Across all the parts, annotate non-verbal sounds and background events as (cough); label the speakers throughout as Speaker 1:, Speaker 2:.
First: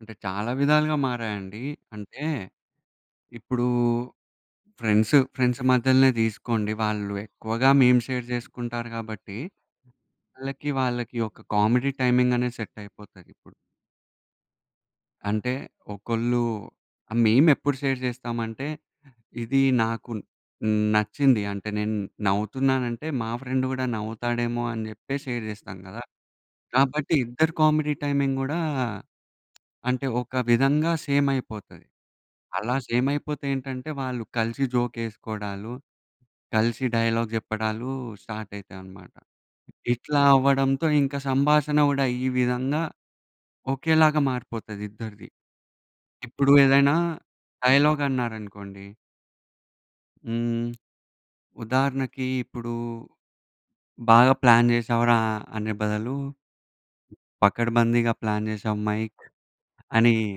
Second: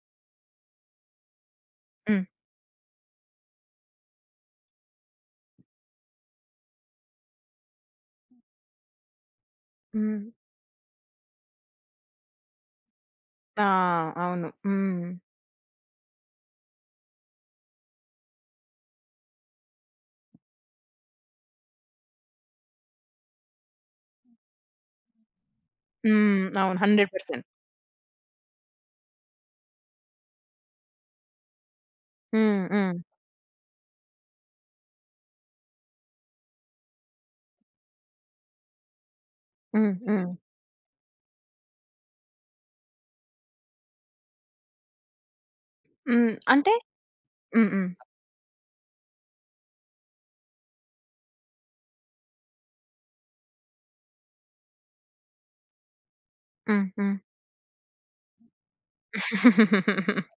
Speaker 1: అంటే చాలా విధాలుగా మారాయండి. అంటే
Speaker 2: హ్మ్.
Speaker 1: ఇప్పుడు ఫ్రెండ్సు ఫ్రెండ్స్ మధ్యలనే తీసుకోండి. వాళ్ళు ఎక్కువగా మేమ్ షేర్ చేసుకుంటారు కాబట్టి.
Speaker 2: హ్మ్.
Speaker 1: వాళ్ళకి వాళ్ళకి ఒక కామెడీ టైమింగ్ అనేది సెట్ అయిపోతది ఇప్పుడు.
Speaker 2: ఆ! అవును. హ్మ్.
Speaker 1: అంటే ఒకళ్ళు మేమెప్పుడు షేర్ చేస్తామంటే ఇది నాకు నచ్చింది అంటే నేను నవ్వుతున్నాను అంటే, మా ఫ్రెండ్ కూడా నవ్వుతాడేమో అని చెప్పేసి షేర్ చేస్తాం కదా!
Speaker 2: హ్మ్. అవును. హండ్రెడ్
Speaker 1: కాబట్టి
Speaker 2: పర్సెంట్.
Speaker 1: ఇద్దరి కామెడీ టైమింగ్ గూడా అంటే ఒక విధంగా సేమ్ అయిపోతది.
Speaker 2: హ్మ్.
Speaker 1: అలా
Speaker 2: హ్మ్.
Speaker 1: సేమ్ అయిపోతే ఏంటంటే, వాళ్ళు కలిసి జోక్ ఎసుకోడాలు, కలిసి డైలాగ్ చెప్పడాలు స్టార్ట్ అయితాయన్నమాట.
Speaker 2: హ్మ్.
Speaker 1: ఇట్లా
Speaker 2: హ్మ్.
Speaker 1: అవ్వడంతో ఇంక సంభాషణ కూడా ఈ విధంగా ఒకేలాగా మారిపోతది ఇద్దరిది.
Speaker 2: హ్మ్.
Speaker 1: ఇప్పుడు
Speaker 2: అంటే
Speaker 1: ఏదైనా
Speaker 2: హ్మ్. హ్మ్.
Speaker 1: డైలాగ్ అన్నారనుకోండి. హ్మ్. ఉదాహరణకి ఇప్పుడు బాగా ప్లాన్ చేశావురా అనె బదులు,
Speaker 2: హ్మ్. హ్మ్.
Speaker 1: పకడ్బందీగా ప్లాన్ చేసావ్ మైక్ అని.
Speaker 2: (giggles)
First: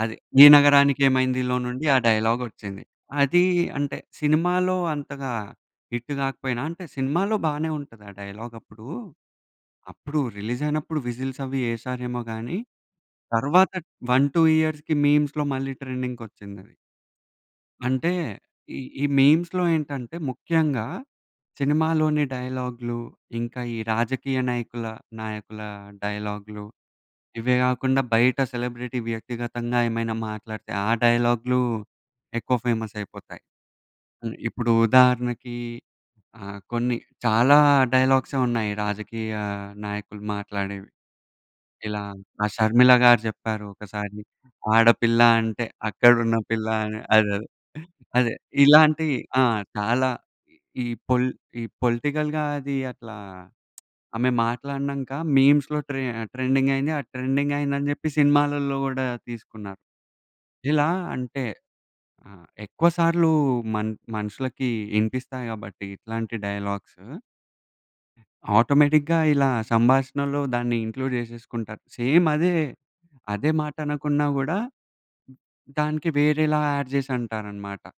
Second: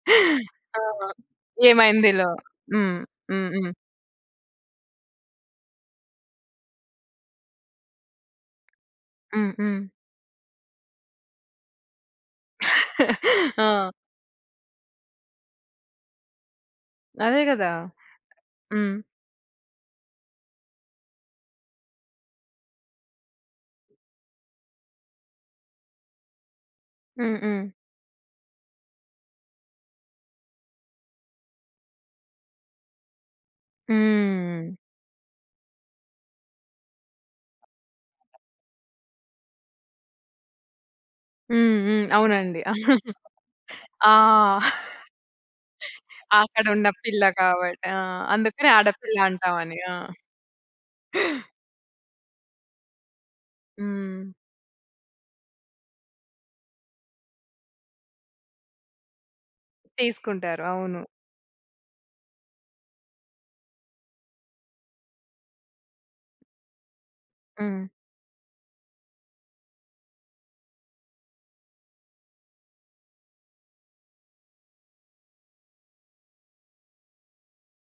Speaker 1: అది 'ఈ
Speaker 2: ఆ!
Speaker 1: నగరానికి ఏమైందిలో' నుండి ఆ
Speaker 2: ఏమైందిలో.
Speaker 1: డైలాగ్ ఒచ్చింది.
Speaker 2: హ్మ్.
Speaker 1: అది
Speaker 2: హ్మ్. హ్మ్.
Speaker 1: అంటే సినిమాలో అంతగా హిట్ కాకపోయినా అంటే సినిమాలో బానే ఉంటది ఆ డైలాగ్ అప్పుడు.
Speaker 2: హ్మ్. హ్మ్.
Speaker 1: అప్పుడు రిలీజ్ అయినప్పుడు విజిల్స్ అవి ఎశారేమో గాని,
Speaker 2: (chuckles)
Speaker 1: తరువాత
Speaker 2: ఆ!
Speaker 1: 1, 2 ఇయర్స్‌కి మీమ్స్‌లో మళ్ళీ ట్రెండింగ్‌కొచ్చిందది.
Speaker 2: అదే కదా!
Speaker 1: అంటే ఈ,
Speaker 2: హ్మ్.
Speaker 1: ఈ మీమ్స్‌లో ఏంటంటే ముఖ్యంగా, సినిమాలోని డైలాగ్‌లు, ఇంకా ఈ రాజకీయ నాయకుల నాయకుల డైలాగ్‌లు,
Speaker 2: హ్మ్.
Speaker 1: ఇవే
Speaker 2: హ్మ్.
Speaker 1: కాకుండా బయట సెలబ్రిటీ వ్యక్తిగతంగా ఏమైనా మాట్లాడితే ఆ డైలాగ్‌లు, ఎక్కువ ఫేమస్ అయిపోతాయి. ఇప్పుడు
Speaker 2: హ్మ్.
Speaker 1: ఉదాహరణకి ఆహ్, కొన్ని చాలా డైలాగ్స ఏ ఉన్నాయి. రాజకీయ నాయకులు మాట్లాడేవి.
Speaker 2: హ్మ్.
Speaker 1: ఇలా
Speaker 2: హ్మ్. అవునండి.
Speaker 1: షర్మిల గారు చెప్పారు
Speaker 2: (chuckles) ఆ!
Speaker 1: ఒకసారి
Speaker 2: (laughs)
Speaker 1: "ఆడపిల్ల అంటే అక్కడున్న పిల్ల'
Speaker 2: అక్కడున్న
Speaker 1: అని
Speaker 2: పిల్ల
Speaker 1: అదే
Speaker 2: కాబట్టి ఆ!
Speaker 1: అదే
Speaker 2: అందుకని
Speaker 1: ఇలాంటి
Speaker 2: ఆడపిల్ల అంటామనీ.
Speaker 1: చాలా ఈ పోలి పొలిటికల్‌గా అది అట్లా
Speaker 2: హ్మ్.
Speaker 1: ఆమె మాట్లాడినంక మీమ్స్‌లో ట్రే ట్రెండింగ్ అయింది ఆ ట్రెండింగ్ అయింది అని చెప్పి సినిమాలలో కూడా తీసుకున్నారు.
Speaker 2: తీసుకుంటారు.
Speaker 1: ఇలా
Speaker 2: అవును.
Speaker 1: అంటే ఆహ్, ఎక్కువ సార్లు మన్ మనుషులకి ఇనిపిస్తాయి కాబట్టి ఇట్లాంటి డైలాగ్సు
Speaker 2: హ్మ్.
Speaker 1: ఆటోమేటిక్‌గా ఇలా సంభాషణలో దాన్ని ఇంక్లూడ్ చేసేసుకుంటారు. సేమ్ అదే, అదే మాట అనకున్నా కూడా దానికి వేరేలా యాడ్ చేసి అంటారన్నమాట.